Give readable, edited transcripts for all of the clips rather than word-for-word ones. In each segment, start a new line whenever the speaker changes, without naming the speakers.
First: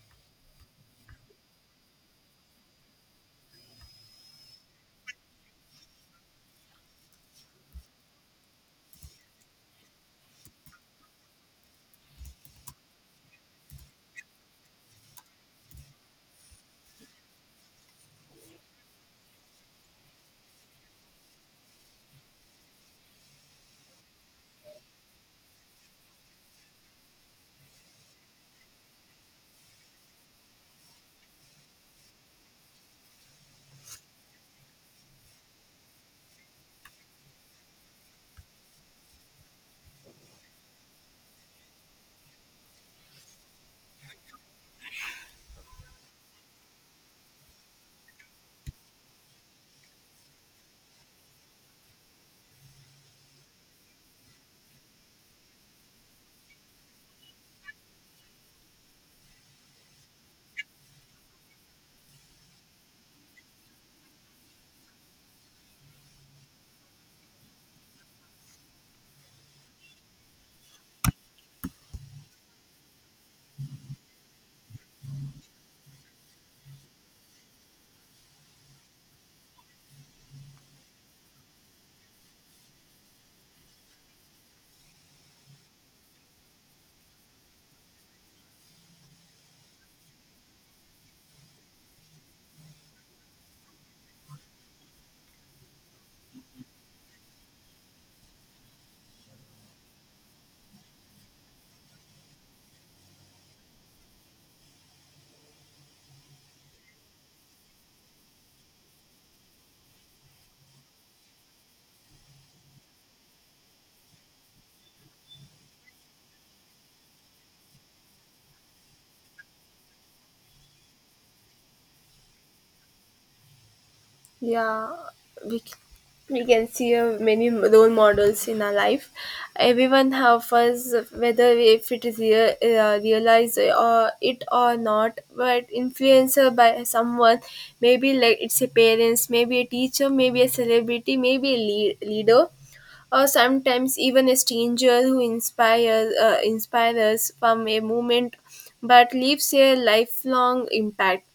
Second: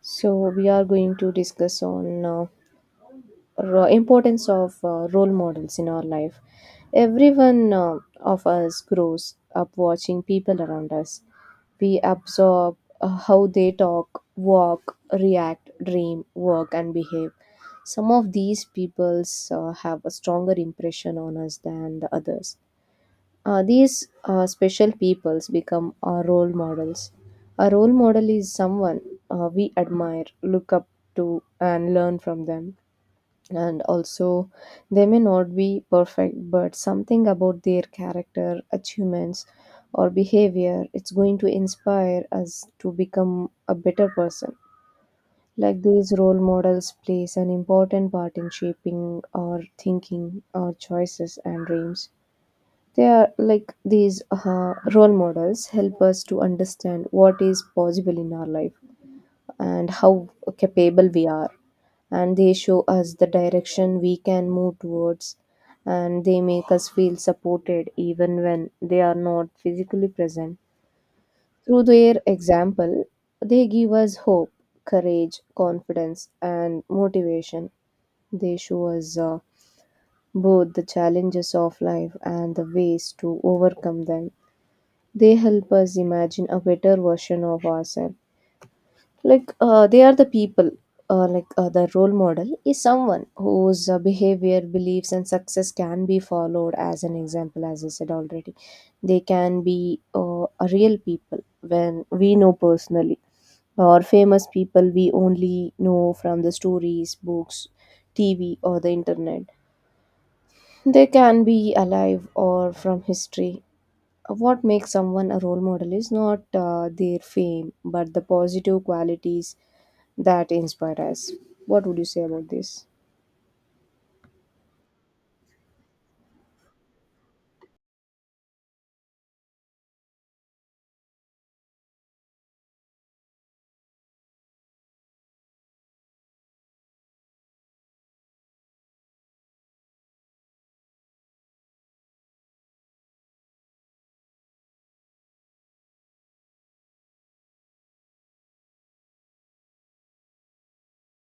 So we are going to discuss on importance of role models in our life. Everyone of us grows up watching people around us. We absorb how they talk, walk, react, dream, work, and behave. Some of these peoples have a stronger impression on us than the others. These special peoples become our role models. A role model is someone we admire, look up to, and learn from them. And also, they may not be perfect, but something about their character, achievements, or behavior it's going to inspire us to become a better person. Like these role models plays an important part in shaping our thinking, our choices, and dreams. They are like these role models help us to understand what is possible in our life and how capable we are. And they show us the direction we can move towards. And they make us feel supported even when they are not physically present. Through their example, they give us hope, courage, confidence, and motivation. They show us both the challenges of life and the ways to overcome them. They help us imagine a better version of ourselves, they are the people. The role model is someone whose behavior, beliefs, and success can be followed as an example, as I said already. They can be a real people when we know personally, or famous people we only know from the stories, books, TV, or the internet. They can be alive or from history. What makes someone a role model is not their fame, but the positive qualities that inspire us. What would you say about this?
Yeah, we c- we can see many role models in our life. Everyone help us, whether if it is real, realize or it or not. But influencer by someone, maybe like it's a parents, maybe a teacher, maybe a celebrity, maybe a leader, or sometimes even a stranger who inspires us from a moment, but leaves a lifelong impact.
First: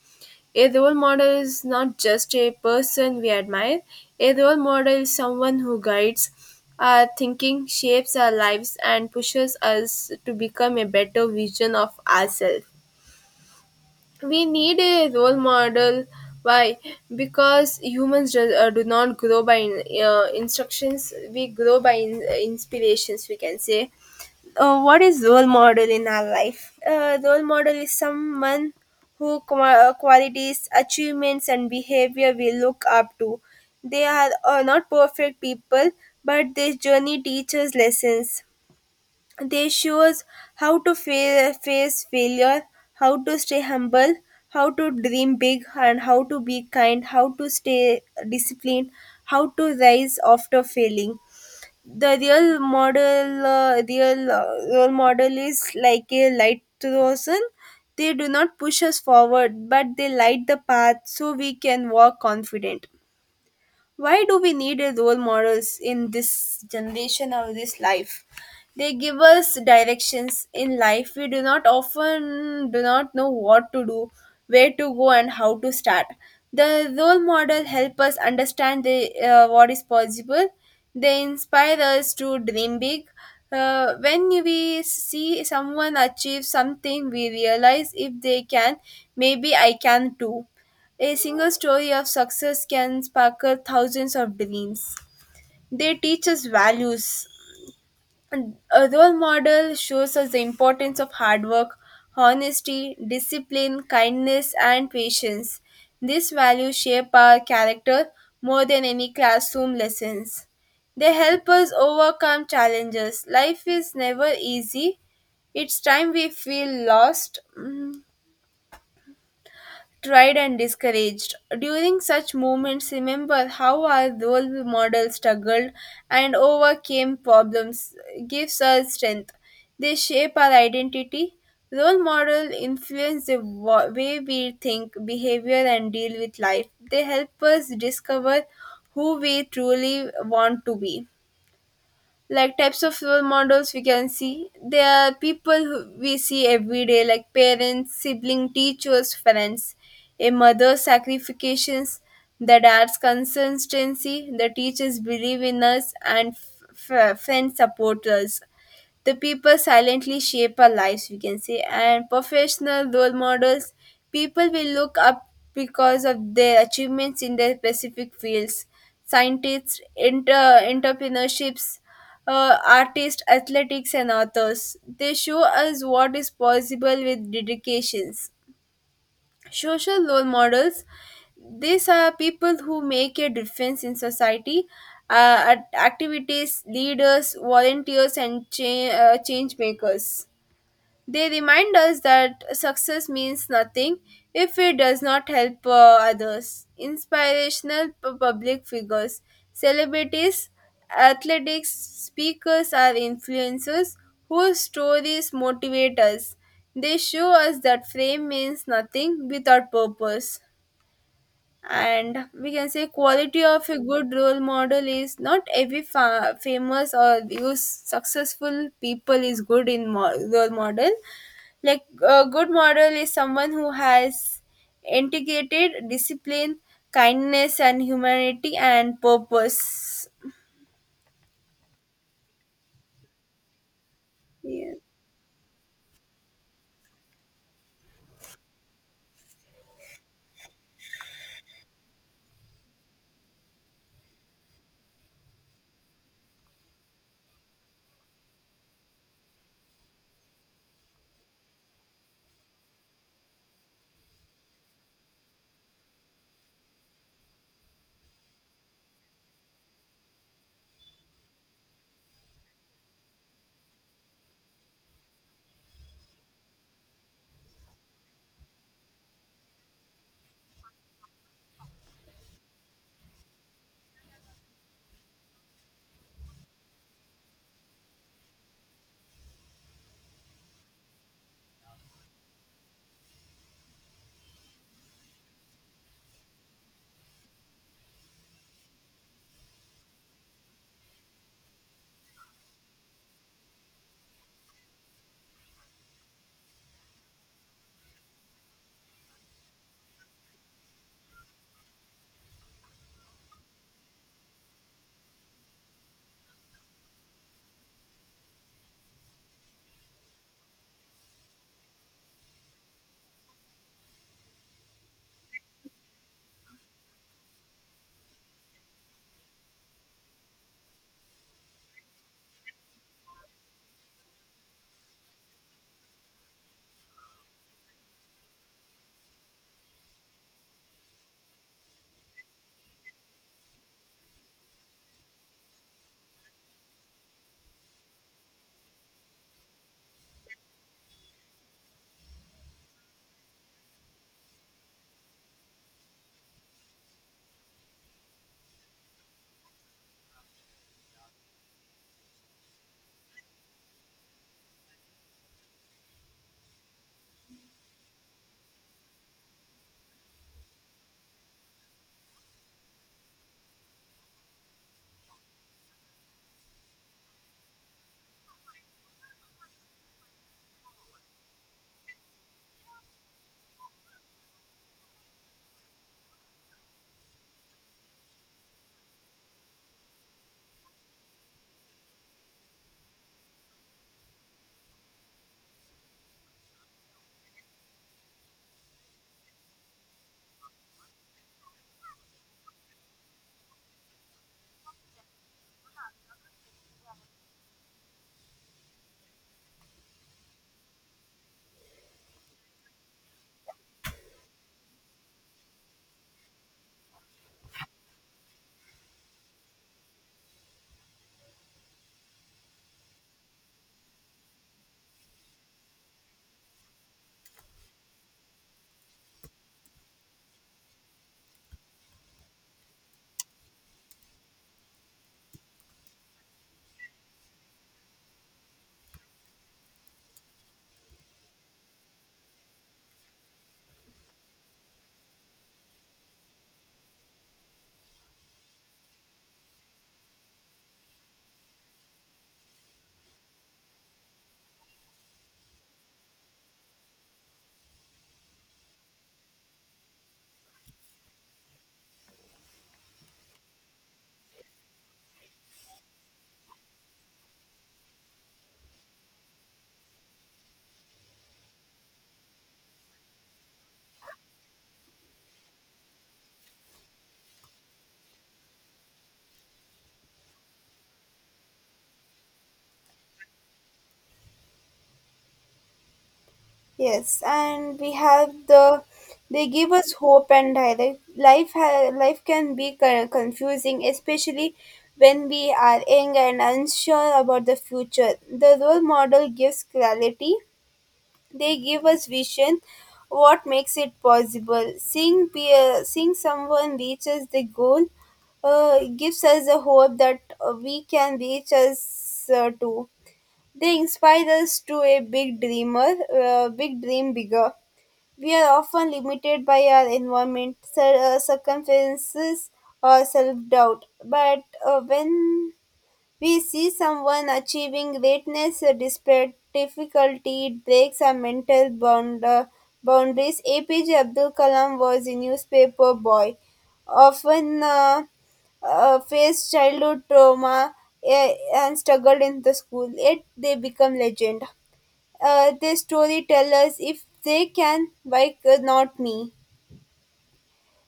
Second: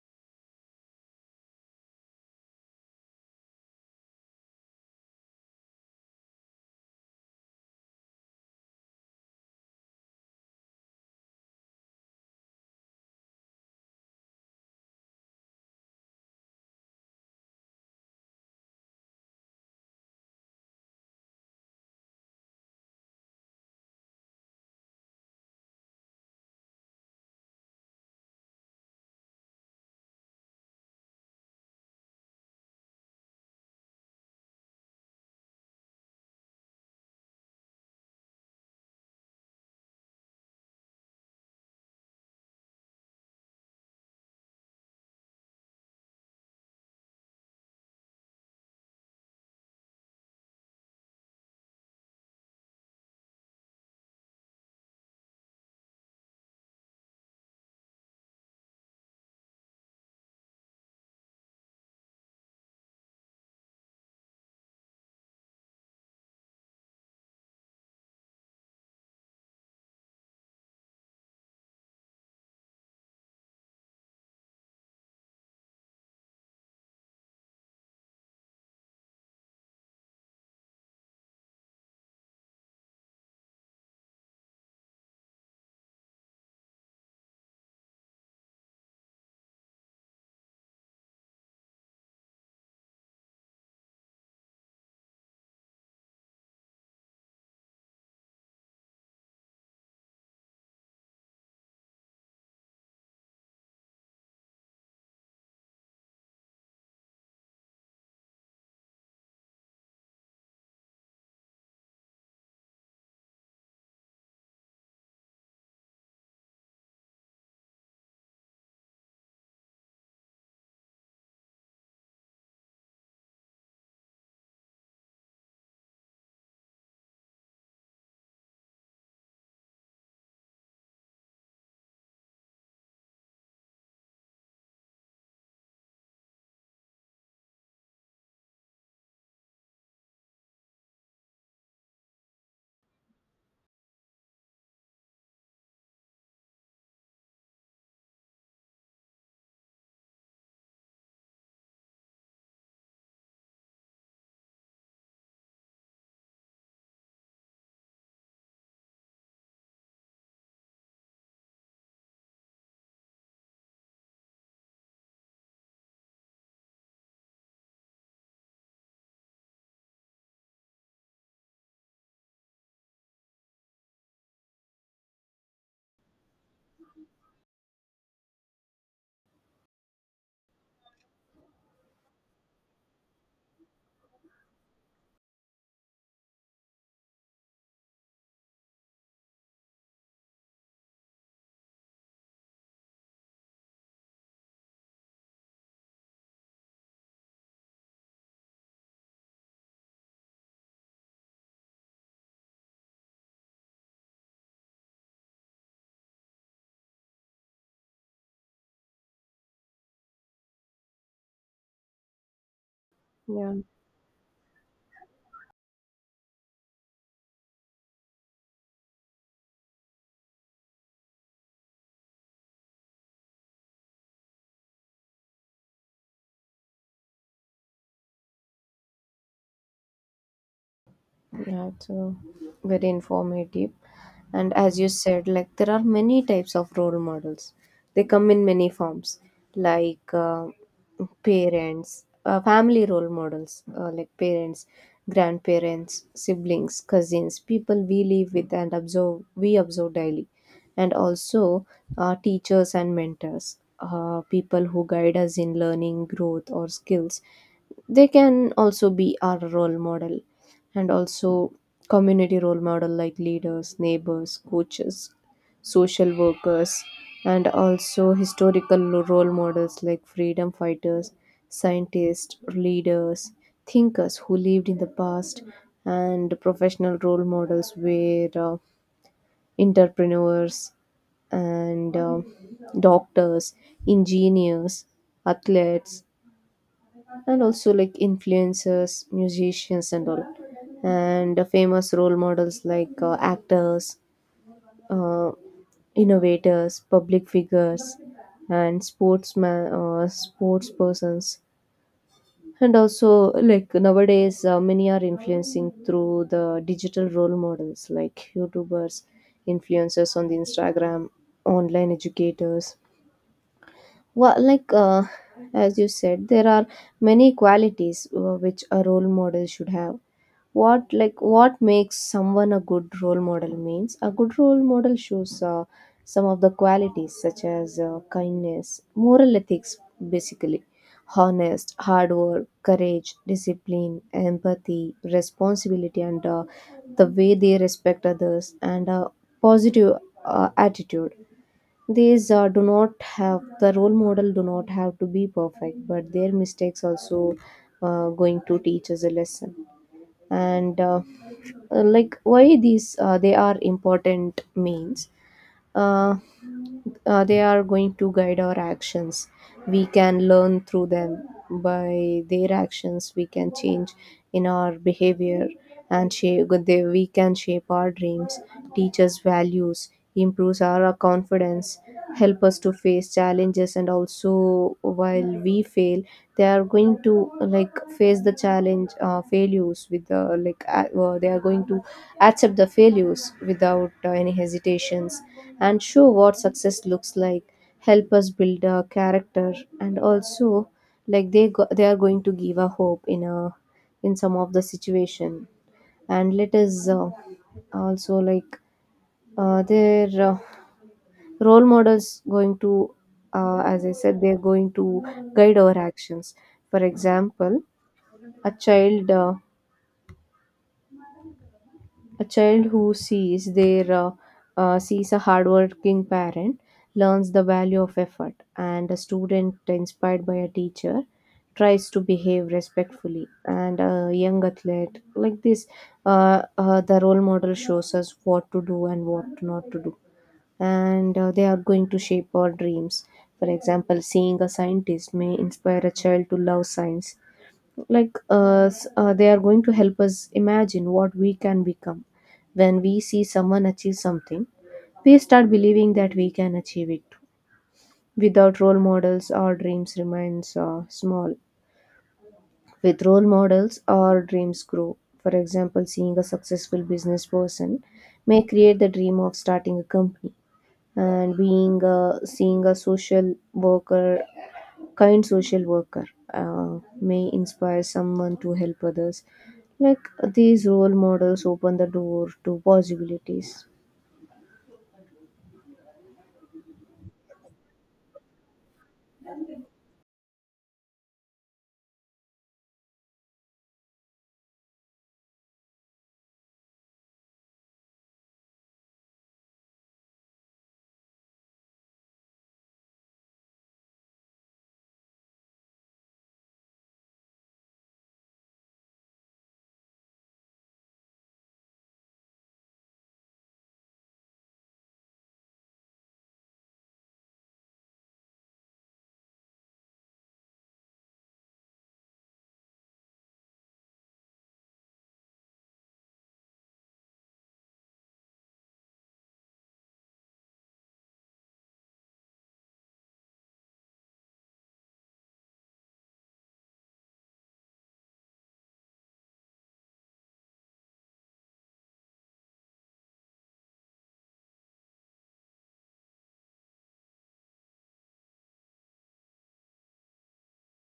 A role model is not just a person we admire, a role model is someone who guides our thinking, shapes our lives, and pushes us to become a better version of ourselves. We need a role model. Why? Because humans do not grow by instructions, we grow by inspirations, we can say. What is role model in our life? Role model is someone who qualities achievements and behavior we look up to. They are not perfect people, but their journey teaches lessons. They show us how to face failure, how to stay humble, how to dream big, and how to be kind, how to stay disciplined, how to rise after failing. The real model real role model is like a light rosen. They do not push us forward, but they light the path so we can walk confident. Why do we need a role models in this generation or this life? They give us directions in life. We do not often do not know what to do, where to go, and how to start. The role model help us understand what is possible. They inspire us to dream big. When we see someone achieve something, we realize if they can, maybe I can too. A single story of success can sparkle thousands of dreams. They teach us values. And a role model shows us the importance of hard work, honesty, discipline, kindness, and patience. These values shape our character more than any classroom lessons. They help us overcome challenges. Life is never easy. It's time we feel lost. Tried and discouraged. During such moments, remember how our role model struggled and overcame problems, gives us strength. They shape our identity. Role model influence the way we think, behavior, and deal with life. They help us discover who we truly want to be. Like types of role models we can see, there are people who we see every day, like parents, sibling, teachers, friends. A mother's sacrifices, the dad's consistency, the teachers believe in us, and friends support us. The people silently shape our lives, we can say. And professional role models, people will look up because of their achievements in their specific fields: scientists, entrepreneurships, artists, athletics, and authors. They show us what is possible with dedications. Social role models, these are people who make a difference in society: activities, leaders, volunteers, and change makers. They remind us that success means nothing if it does not help others. Inspirational public figures, celebrities, athletics, speakers are influencers whose stories motivate us. They show us that fame means nothing without purpose. And we can say quality
Yeah.
of a good role model is not every famous or use successful people is good in role model. Like a good model is someone who has integrated discipline, kindness and humanity and purpose.
Yeah, it's very informative. And
Yeah.
as you said, like there are many types of role models. They come in many forms, like uh, parents, family role models, like parents, grandparents, siblings, cousins, people we live with and observe, we observe daily, and also teachers and mentors, people who guide us in learning, growth, or skills. They can also be our role model. And also community role model like leaders, neighbors, coaches, social workers. And also historical role models like freedom fighters, scientists, leaders, thinkers who lived in the past. And professional role models were entrepreneurs, and doctors, engineers, athletes, and also like influencers, musicians, and all. And the famous role models like actors, uh, innovators, public figures, and sports persons. And also like nowadays many are influencing through the digital role models like YouTubers, influencers on the Instagram, online educators. Well, as you said, there are many qualities which a role model should have. What like what makes someone a good role model means a good role model shows some of the qualities such as kindness, moral ethics, basically, honest, hard work, courage, discipline, empathy, responsibility, and the way they respect others, and a positive attitude. These do not have, the role model do not have to be perfect, but their mistakes also going to teach us a lesson. And why these they are important means, uh, they are going to guide our actions. We can learn through them. By their actions, we can change in our behavior and shape, they, we can shape our dreams, teach us values, improves our confidence, help us to face challenges, and also while we fail they are going to like face the challenge failures with they are going to accept the failures without any hesitations, and show what success looks like, help us build a character. And also like they go, they are going to give a hope in a, in some of the situation, and let us also like their role models going to, as I said they're going to guide our actions. For example, a child uh, a child who sees their sees a hardworking parent learns the value of effort, and a student inspired by a teacher tries to behave respectfully, and a young athlete like this. The role model shows us what to do and what not to do, and they are going to shape our dreams. For example, seeing a scientist may inspire a child to love science. They are going to help us imagine what we can become. When we see someone achieve something, we start believing that we can achieve it. Too. Without role models, our dreams remains small. With role models, our dreams grow. For example, seeing a successful business person may create the dream of starting a company, and being a seeing a social worker, kind social worker, may inspire someone to help others. Like these role models open the door to possibilities.
Yes, and we have the, they give us hope and direct life. Life can be confusing, especially when we are young and unsure about the future. The role model gives clarity. They give us vision, what makes it possible. Seeing someone reaches the goal gives us the hope that we can reach us too. They inspire us to a big dream bigger. We are often limited by our environment, circumferences, or self doubt. But when we see someone achieving greatness despite difficulty, it breaks our boundaries. APJ Abdul Kalam was a newspaper boy, often faced childhood trauma uh, and struggled in the school, yet they become legend. Their story tell us if they can, why could not me?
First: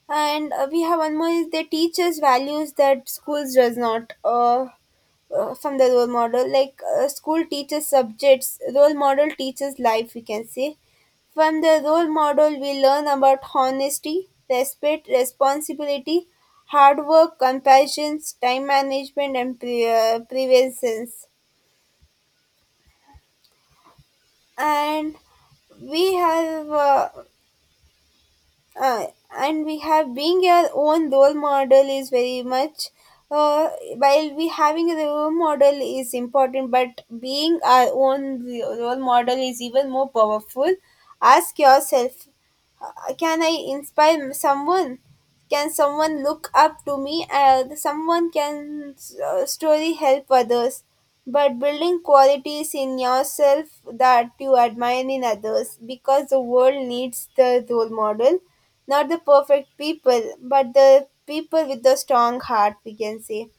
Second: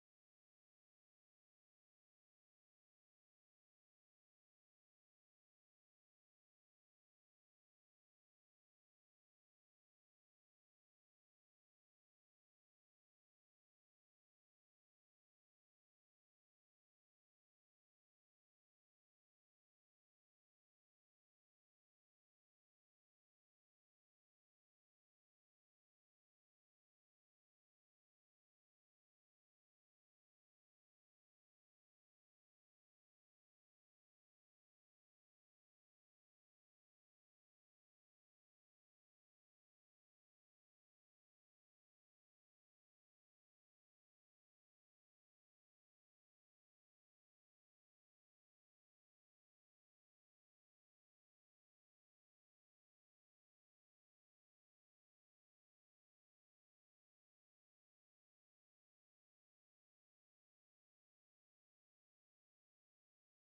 And we have one more is they teach us values that schools does not. From the role model, like school teaches subjects, role model teaches life, we can say. From the role model we learn about honesty, respect, responsibility, hard work, compassion, time management, and prevention. And we have uh, uh, and we have being your own role model is very much. uh, while we having a role model is important, but being our own role model is even more powerful. Ask yourself, can I inspire someone, can someone look up to me, someone can story help others, but building qualities in yourself that you admire in others, because the world needs the role model, not the perfect people, but the people with the strong heart, we can say.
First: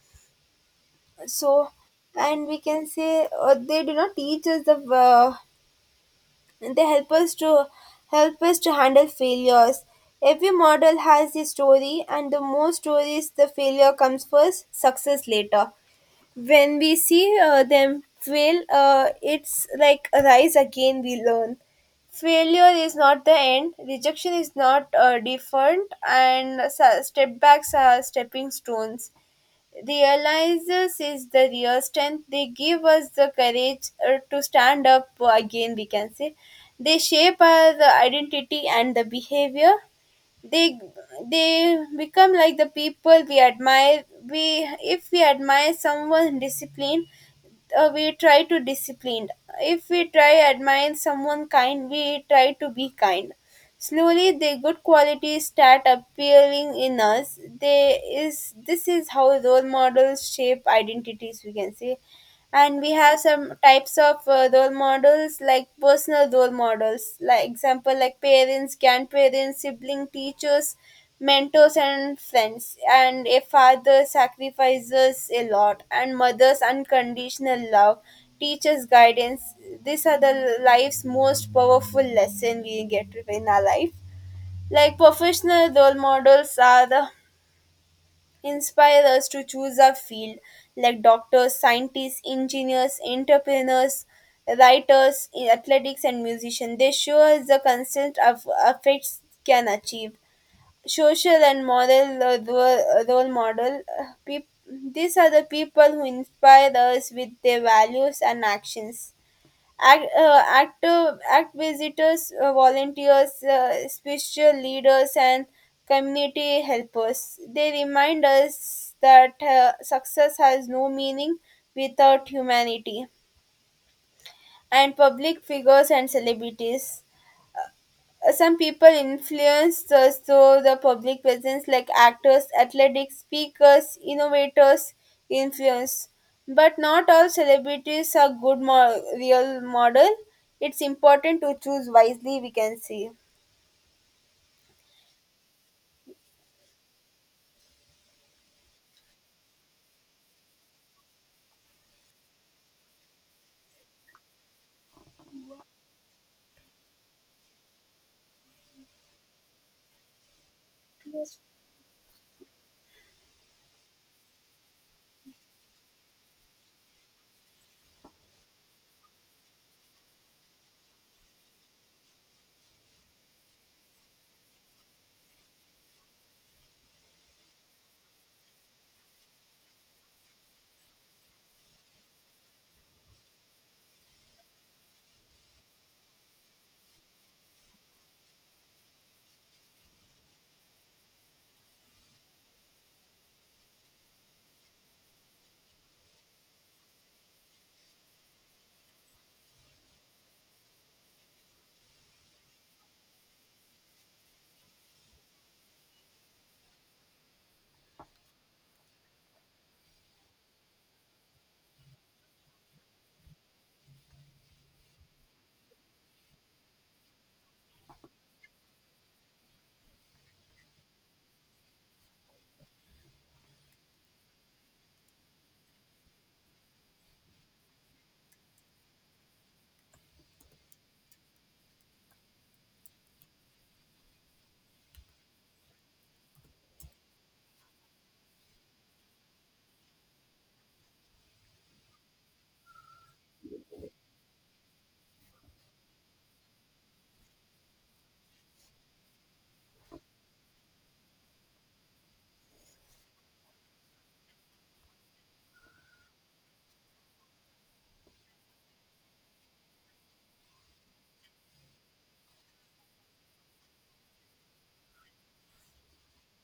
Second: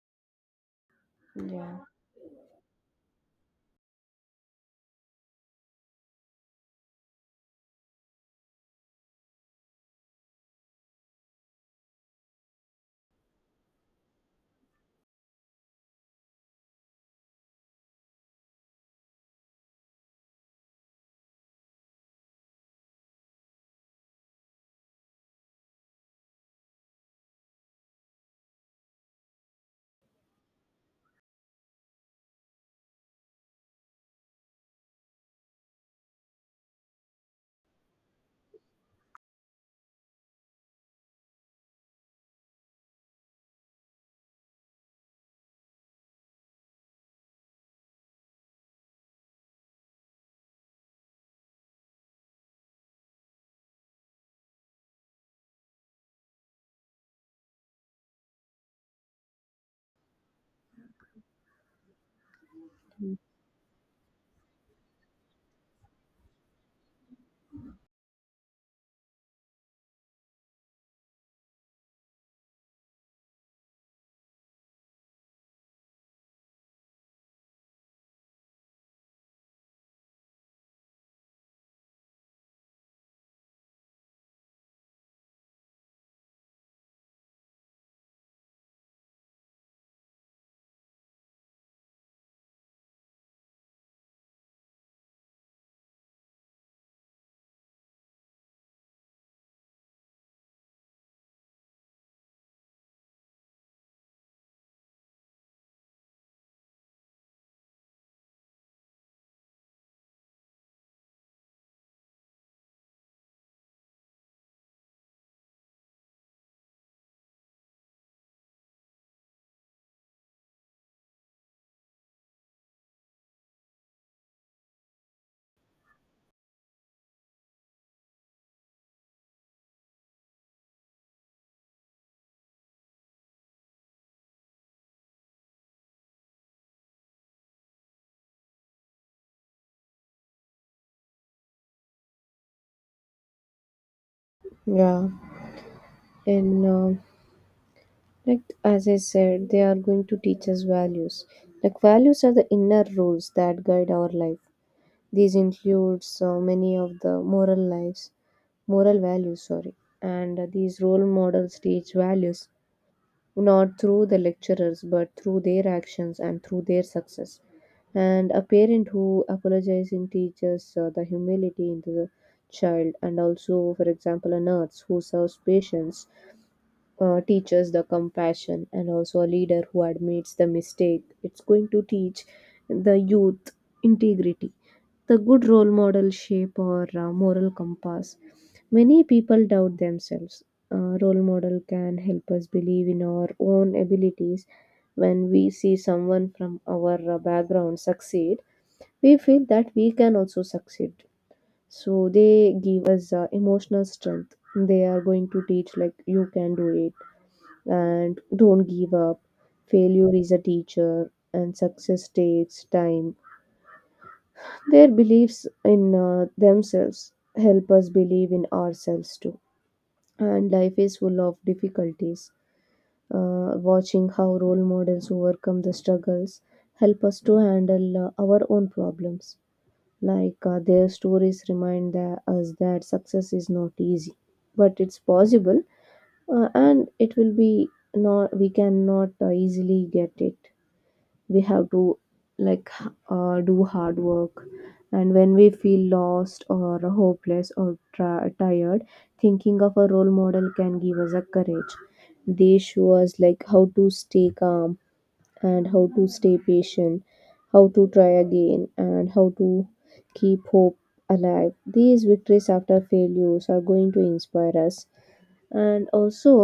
So,
Yeah.
and we can say they do not teach us they help us to handle failures. Every model has a story, and the more stories, the failure comes first, success later. When we see them fail, it's like a rise again we learn. Failure is not the end, rejection is not different, and step backs are stepping stones. Realizes is the real strength. They give us the courage to stand up again, we can say. They shape our identity and the behavior. They they become like the people we admire. We If we admire someone disciplined, we try to discipline. If we try admire someone kind, we try to be kind. Slowly the good qualities start appearing in us. They is this is how role models shape identities, we can say. And we have some types of role models, like personal role models, like example, like parents, grandparents, sibling, teachers, mentors, and friends. And a father sacrifices a lot, and mother's unconditional love, teacher's guidance, these are the life's most powerful lesson we get in our life. Like professional role models are the inspire us to choose our field, like doctors, scientists, engineers, entrepreneurs, writers, athletics, and musicians. They show us the constant of effects can achieve. Social and moral role model. These are the people who inspire us with their values and actions. Active act visitors, volunteers, spiritual leaders, and community helpers, they remind us that success has no meaning without humanity. And public figures and celebrities, some people influence through the public presence, like actors, athletics, speakers, innovators, influence. But not all celebrities are good real model. It's important to choose wisely. We can see.
Yeah, and as I said they are going to teach us values. Like values are the inner rules that guide our life. These include so many of the moral lives, moral values, sorry. And these role models teach values not through the lecturers, but through their actions and through their success. And a parent who apologizing teaches the humility into the child, and also for example a nurse who serves patients teaches the compassion, and also a leader who admits the mistake it's going to teach the youth integrity. The good role model shape or moral compass. Many people doubt themselves. Role model can help us believe in our own abilities. When we see someone from our background succeed, we feel that we can also succeed. So they give us emotional strength. They are going to teach like you can do it, and don't give up. Failure is a teacher, and success takes time. Their beliefs in themselves help us believe in ourselves too. And life is full of difficulties. Watching how role models overcome the struggles help us to handle our own problems. Their stories remind us that success is not easy, but it's possible, and it will be not. We cannot easily get it. We have to like do hard work. And when we feel lost or hopeless or tired, thinking of a role model can give us a courage. They show us like how to stay calm, and how to stay patient, how to try again, and how to keep hope alive. These victories after failures are going to inspire us. And also,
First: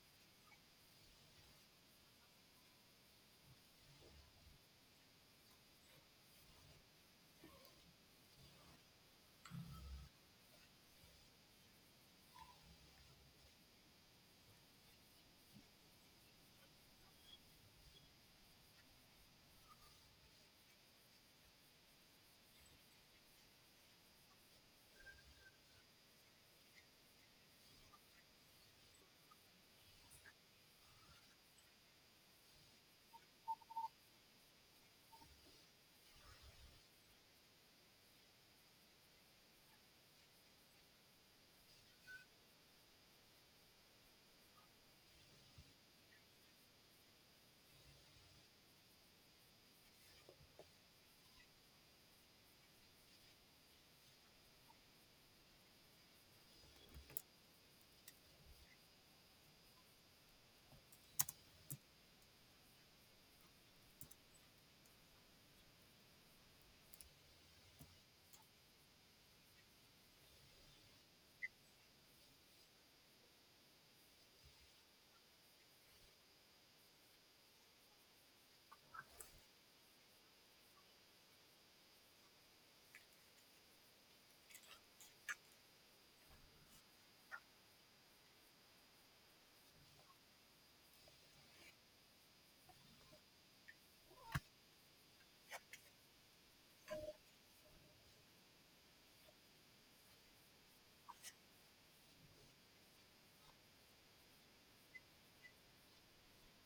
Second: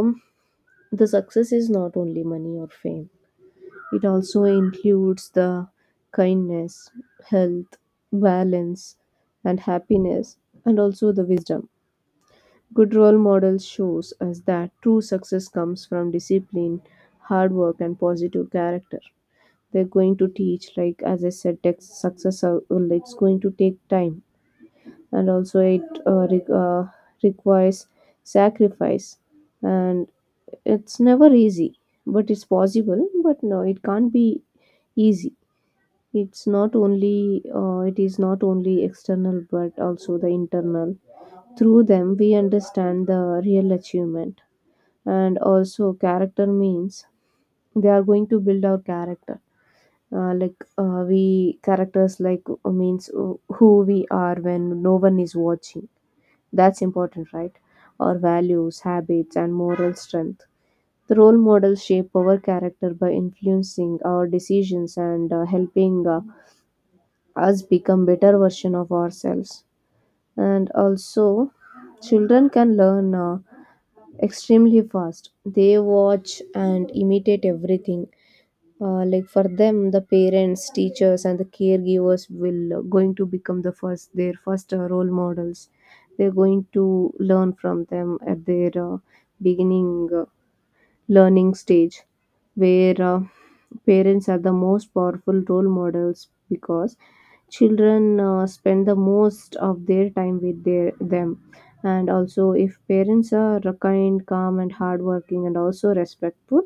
the success is not only money or fame, it also includes the kindness, health, balance, and happiness, and also the wisdom. Good role model shows us that true success comes from discipline, hard work, and positive character. They're going to teach, like as I said, tech success. Well, it's going to take time, and also it requires sacrifice, and it's never easy, but it's possible. But no, it can't be easy. It's not only it is not only external, but also the internal. Through them we understand the real achievement. And also character means they are going to build our character. We characters means who we are when no one is watching. That's important, right? Our values, habits, and moral strength. The role models shape our character by influencing our decisions and helping us become better version of ourselves. And also children can learn extremely fast, they watch and imitate everything. Like for them the parents, teachers, and the caregivers will going to become the first, their first role models. They're going to learn from them at their beginning learning stage, where parents are the most powerful role models because children spend the most of their time with their them. And also if parents are kind, calm, and hardworking, and also respectful,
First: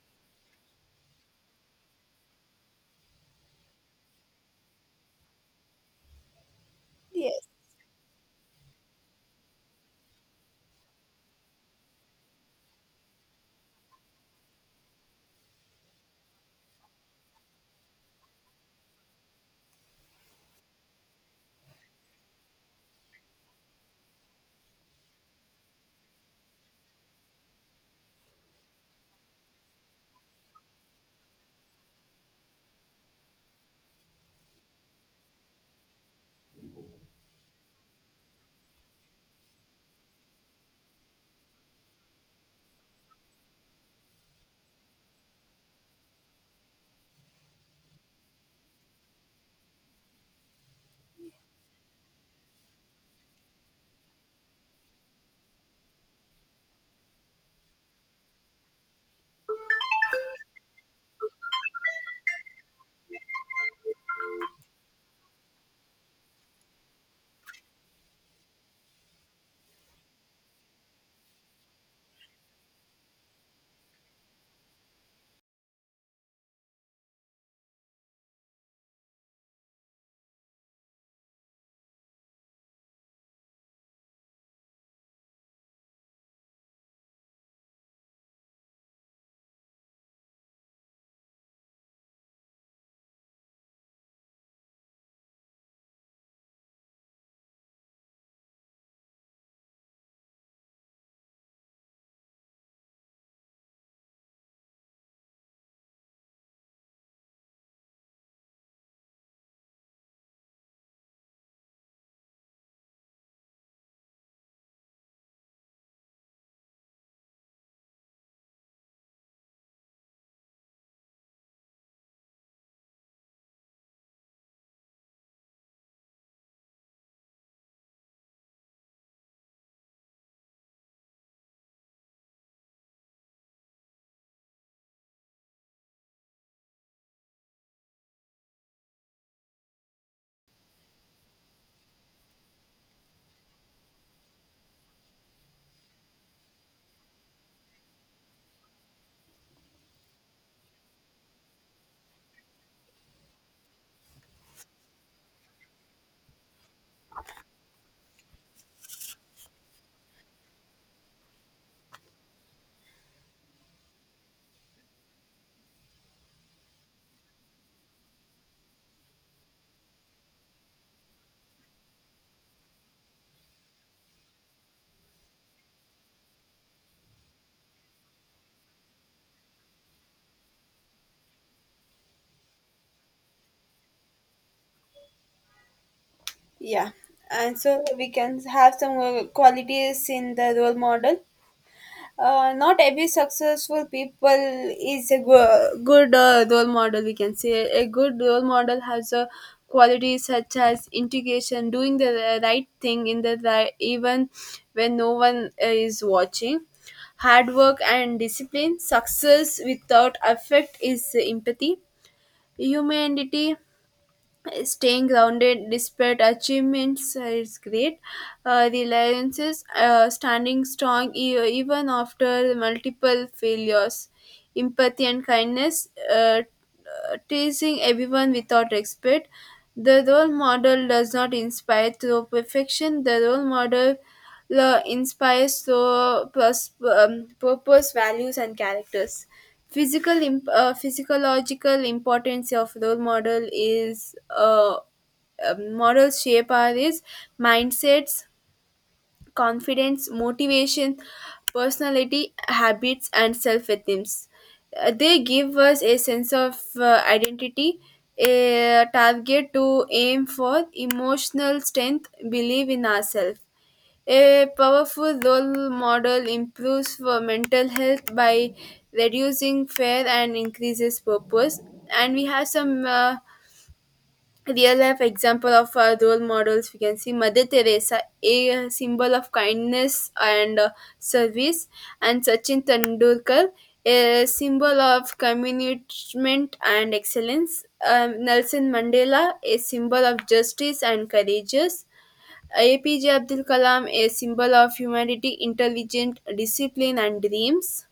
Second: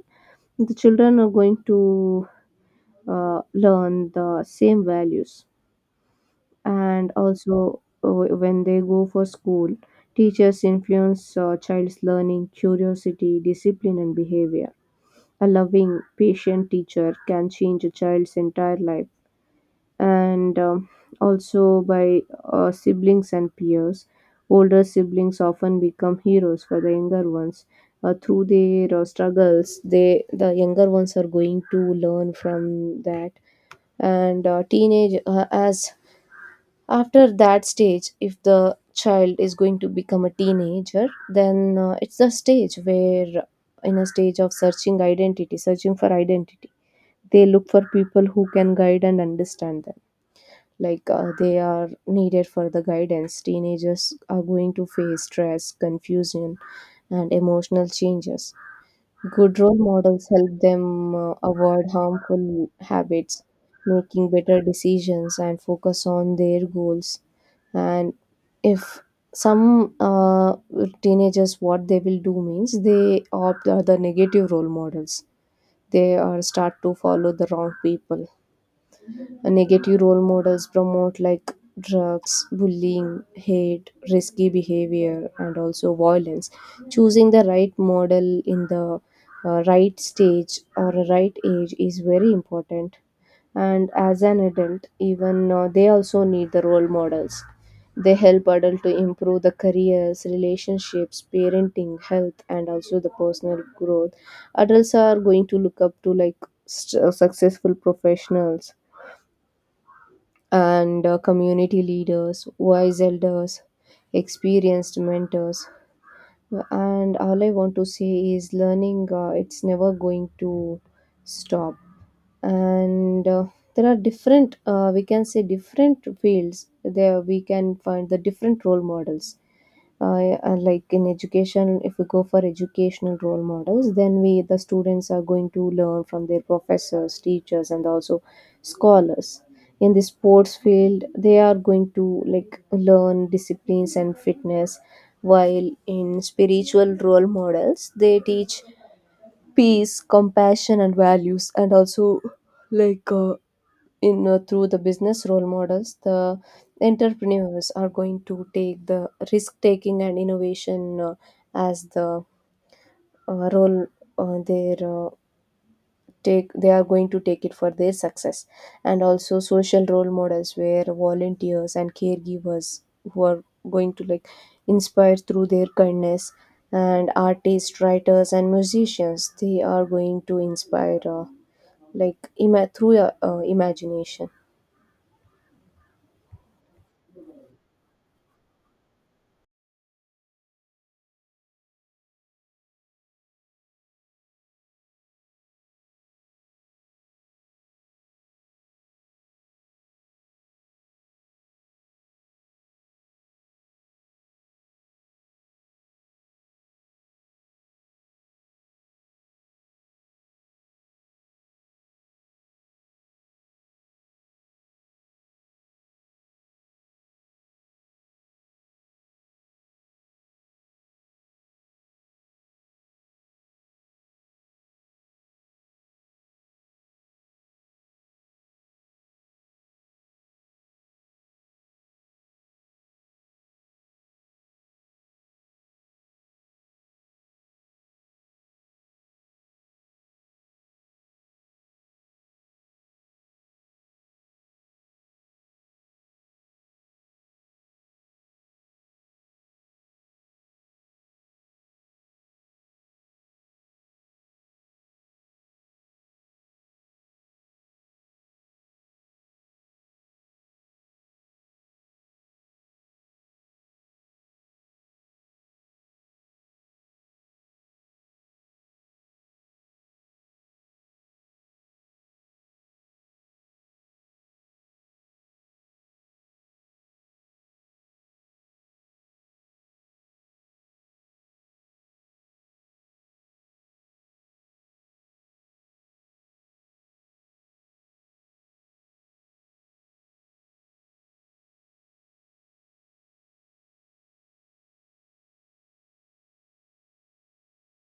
the children are going to learn the same values. And
Yes.
also when they go for school, teachers influence child's learning, curiosity, discipline, and behavior. A loving, patient teacher can change a child's entire life. And also by siblings and peers, older siblings often become heroes for the younger ones. Through their struggles, they, the younger ones are going to learn from that. And teenage, as after that stage, if the child is going to become a teenager, then it's the stage where in a stage of searching identity, searching for identity, they look for people who can guide and understand them. Like, they are needed for the guidance. Teenagers are going to face stress, confusion and emotional changes. Good role models help them avoid harmful habits, making better decisions and focus on their goals. And if some teenagers, what they will do means they opt are the negative role models, they are start to follow the wrong people. Negative role models promote like drugs, bullying, hate, risky behavior and also violence. Choosing the right model in the right stage or a right age is very important. And as an adult even, they also need the role models. They help adult to improve the careers, relationships, parenting, health and also the personal growth. Adults are going to look up to like successful professionals and community leaders, wise elders, experienced mentors. And all I want to say is learning, it's never going to stop. And There are different, we can say, different fields there we can find the different role models. Like in education, if we go for educational role models, then we the students are going to learn from their professors, teachers and also scholars. In the sports field they are going to like learn disciplines and fitness, while in spiritual role models they teach peace, compassion and values, and also like in through the business role models, the entrepreneurs are going to take the risk taking and innovation, as the role their take they are going to take it for their success. And also social role models, where volunteers and caregivers who are going to like inspire through their kindness, and artists, writers and musicians they are going to inspire through imagination.
Yeah. And so we can have some qualities in the role model. Not every successful people is a good role model, we can say. A good role model has a qualities such as integration, doing the right thing in the right, even when no one is watching, hard work and discipline, success without effort is empathy, humanity, staying grounded despite achievements is great. Reliances, standing strong even after multiple failures. Empathy and kindness, teasing everyone without respect. The role model does not inspire through perfection. The role model inspires through purpose, values, and characters. Physical, physiological importance of role model is models shape our is mindsets, confidence, motivation, personality, habits, and self-esteems. They give us a sense of identity, a target to aim for, emotional strength, belief in ourselves. A powerful role model improves for mental health by reducing fear and increases purpose. And we have some real life example of role models. We can see Mother Teresa, a symbol of kindness and service, and Sachin Tendulkar, a symbol of commitment and excellence. Nelson Mandela, a symbol of justice and courageous. APJ Abdul Kalam, a symbol of humanity, intelligent, discipline, and dreams.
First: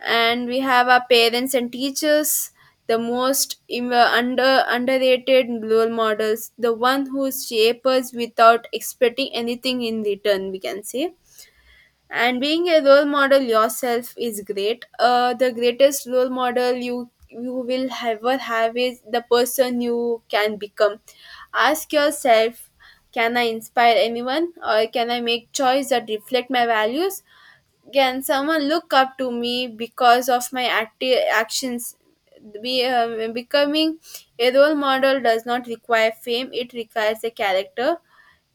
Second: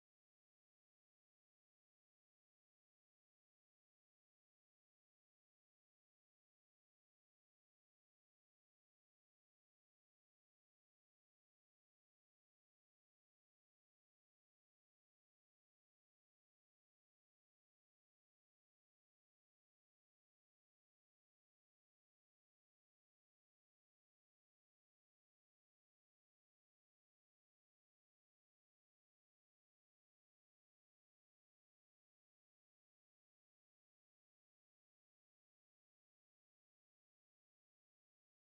And we have our parents and teachers, the most under underrated role models, the one who shape us without expecting anything in return, we can say. And being a role model yourself is great. The greatest role model you will ever have is the person you can become. Ask yourself, can I inspire anyone, or can I make choice that reflect my values, can someone look up to me because of my active actions. Becoming a role model does not require fame, it requires a character.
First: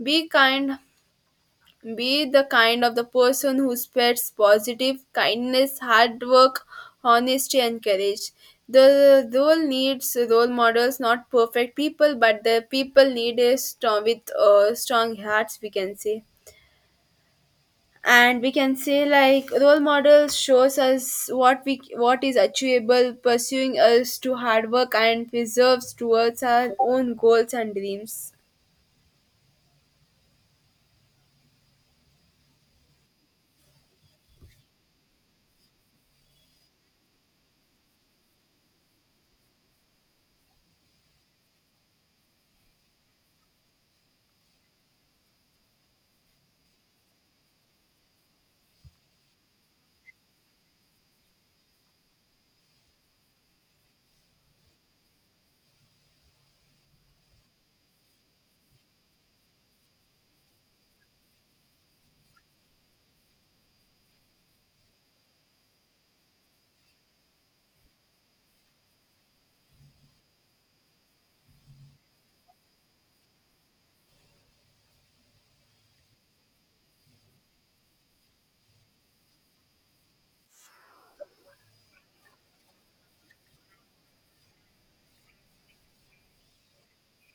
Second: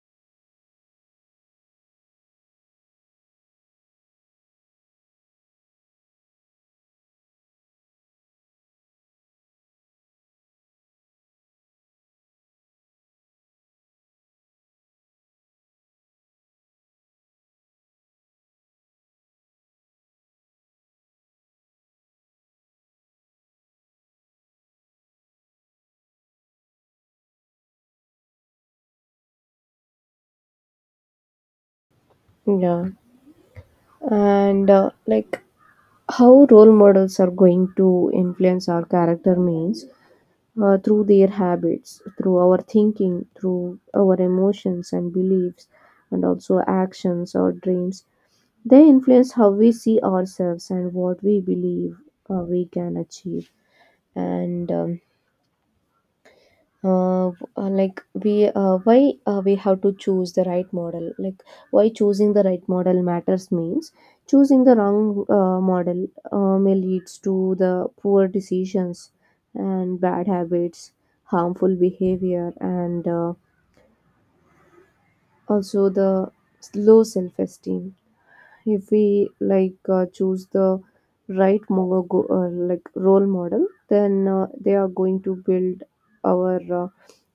Be kind, be the kind of the person who spreads positive kindness, hard work, honesty, and courage. The world needs role models, not perfect people, but the people need a strong with strong hearts, we can say. And we can say like role models shows us what we what is achievable, pursuing us to hard work and preserves towards our own goals and dreams.
Yeah. And like how role models are going to influence our character means through their habits, through our thinking, through our emotions and beliefs and also actions or dreams. They influence how we see ourselves and what we believe we can achieve. And uh, uh, like we why We have to choose the right model. Like, why choosing the right model matters means choosing the wrong model may leads to the poor decisions and bad habits, harmful behavior and also the low self-esteem. If we choose the right role model, then they are going to build our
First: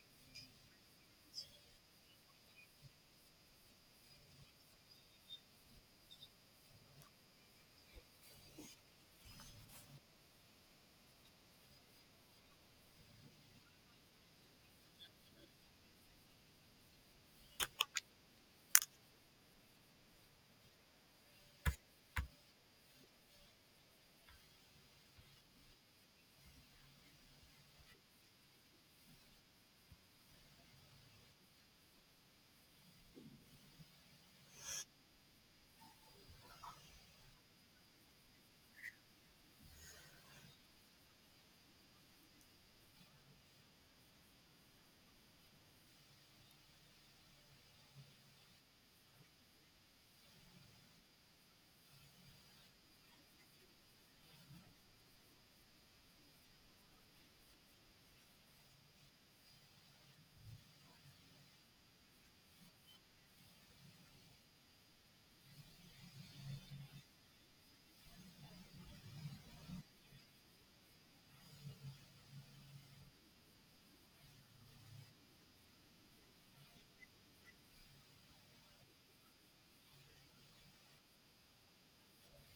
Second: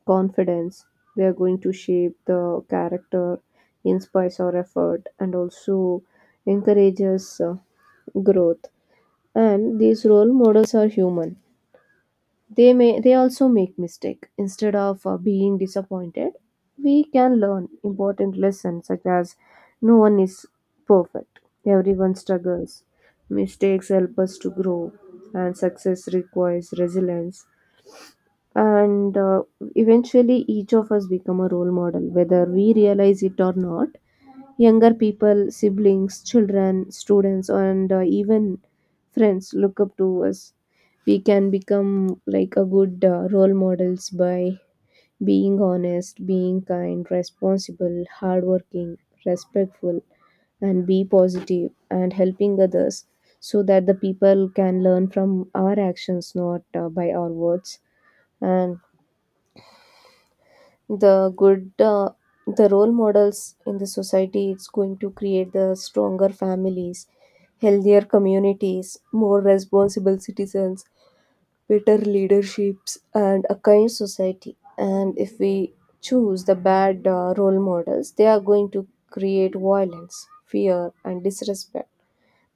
confidence. They are going to shape the character, inspires our effort and also encourages growth. And these role models are human, they also make mistake. Instead of being disappointed, we can learn important lessons such as no one is perfect, everyone struggles, mistakes help us to grow, and success requires resilience. And Eventually each of us become a role model whether we realize it or not. Younger people, siblings, children, students, and even friends look up to us. We can become like a good role models by being honest, being kind, responsible, hardworking, respectful, and be positive and helping others, so that the people can learn from our actions, not by our words. And the good the role models in the society, it's going to create the stronger families, healthier communities, more responsible citizens, better leaderships and a kind society. And if we choose the bad role models, they are going to create violence, fear and disrespect.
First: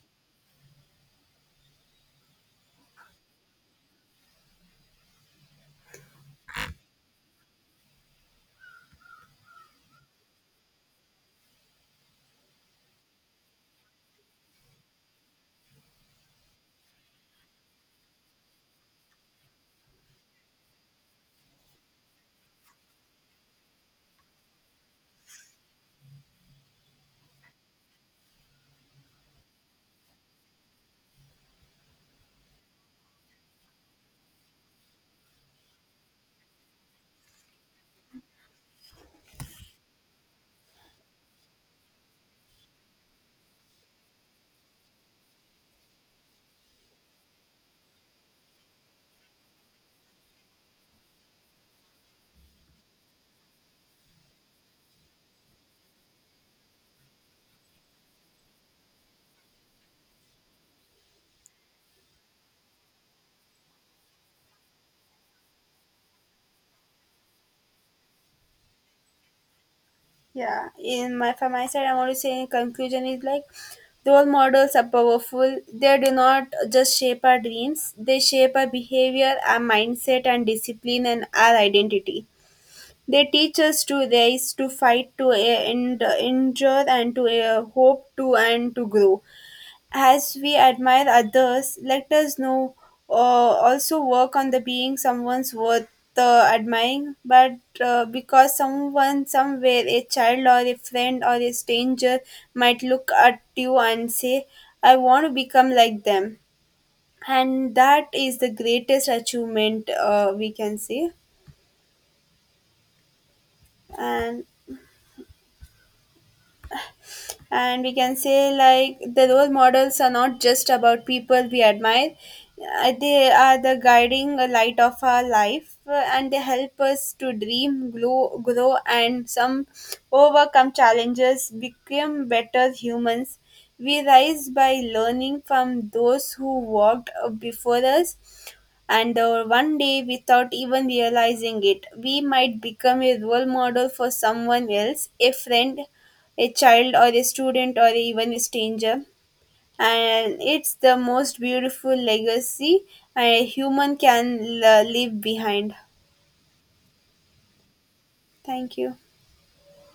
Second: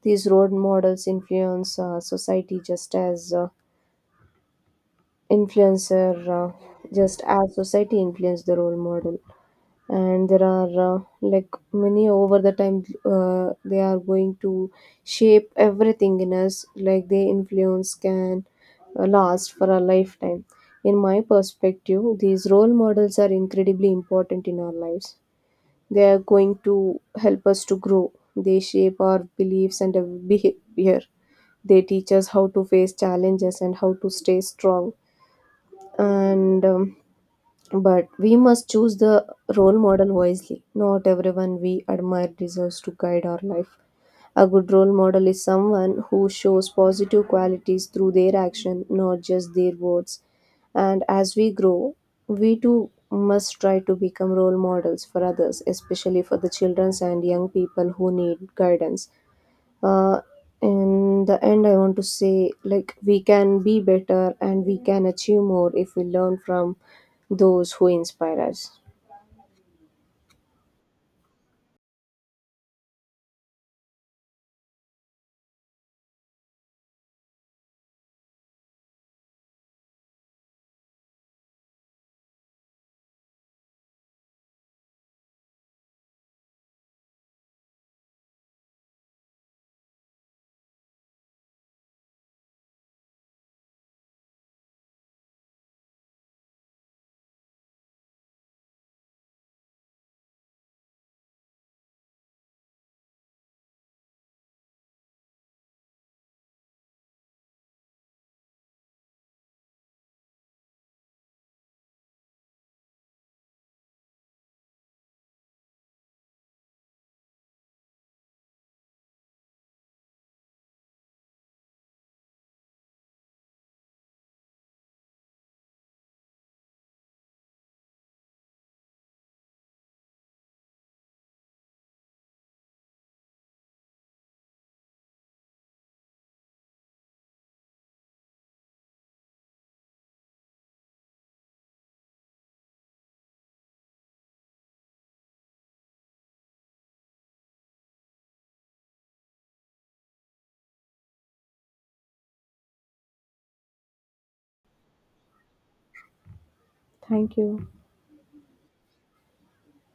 These role models influence society just as influencer just as society influence the role model. And there are like many. Over the time they are going to shape everything in us. Like their influence can last for a lifetime. In my perspective, these role models are incredibly important in our lives. They are going to help us to grow, they shape our beliefs and our behavior, they teach us how to face challenges and how to stay strong. And But we must choose the role model wisely. Not everyone we admire deserves to guide our life. A good role model is someone who shows positive qualities through their action, not just their words. And as we grow, we too must try to become role models for others, especially for the children and young people who need guidance. uh, in the end, I want to say, like, we can be better and we can achieve more if we learn from those who inspire us.
Yeah, in my from my side, I'm only saying conclusion is like role models are powerful. They do not just shape our dreams; they shape our behavior, our mindset, and discipline, and our identity. They teach us to rise, to fight, to endure, and to and to grow. As we admire others, let us know also work on the being someone's worth admiring. But Because someone somewhere, a child or a friend or a stranger, might look at you and say, "I want to become like them," and that is the greatest achievement we can say. And and we can say like the role models are not just about people we admire. They are the guiding light of our life, and they help us to grow and some overcome challenges, become better humans. We rise by learning from those who walked before us. And one day, without even realizing it, we might become a role model for someone else, a friend, a child, or a student, or even a stranger. And it's the most beautiful legacy a human can leave behind.
Thank you.
Thank you.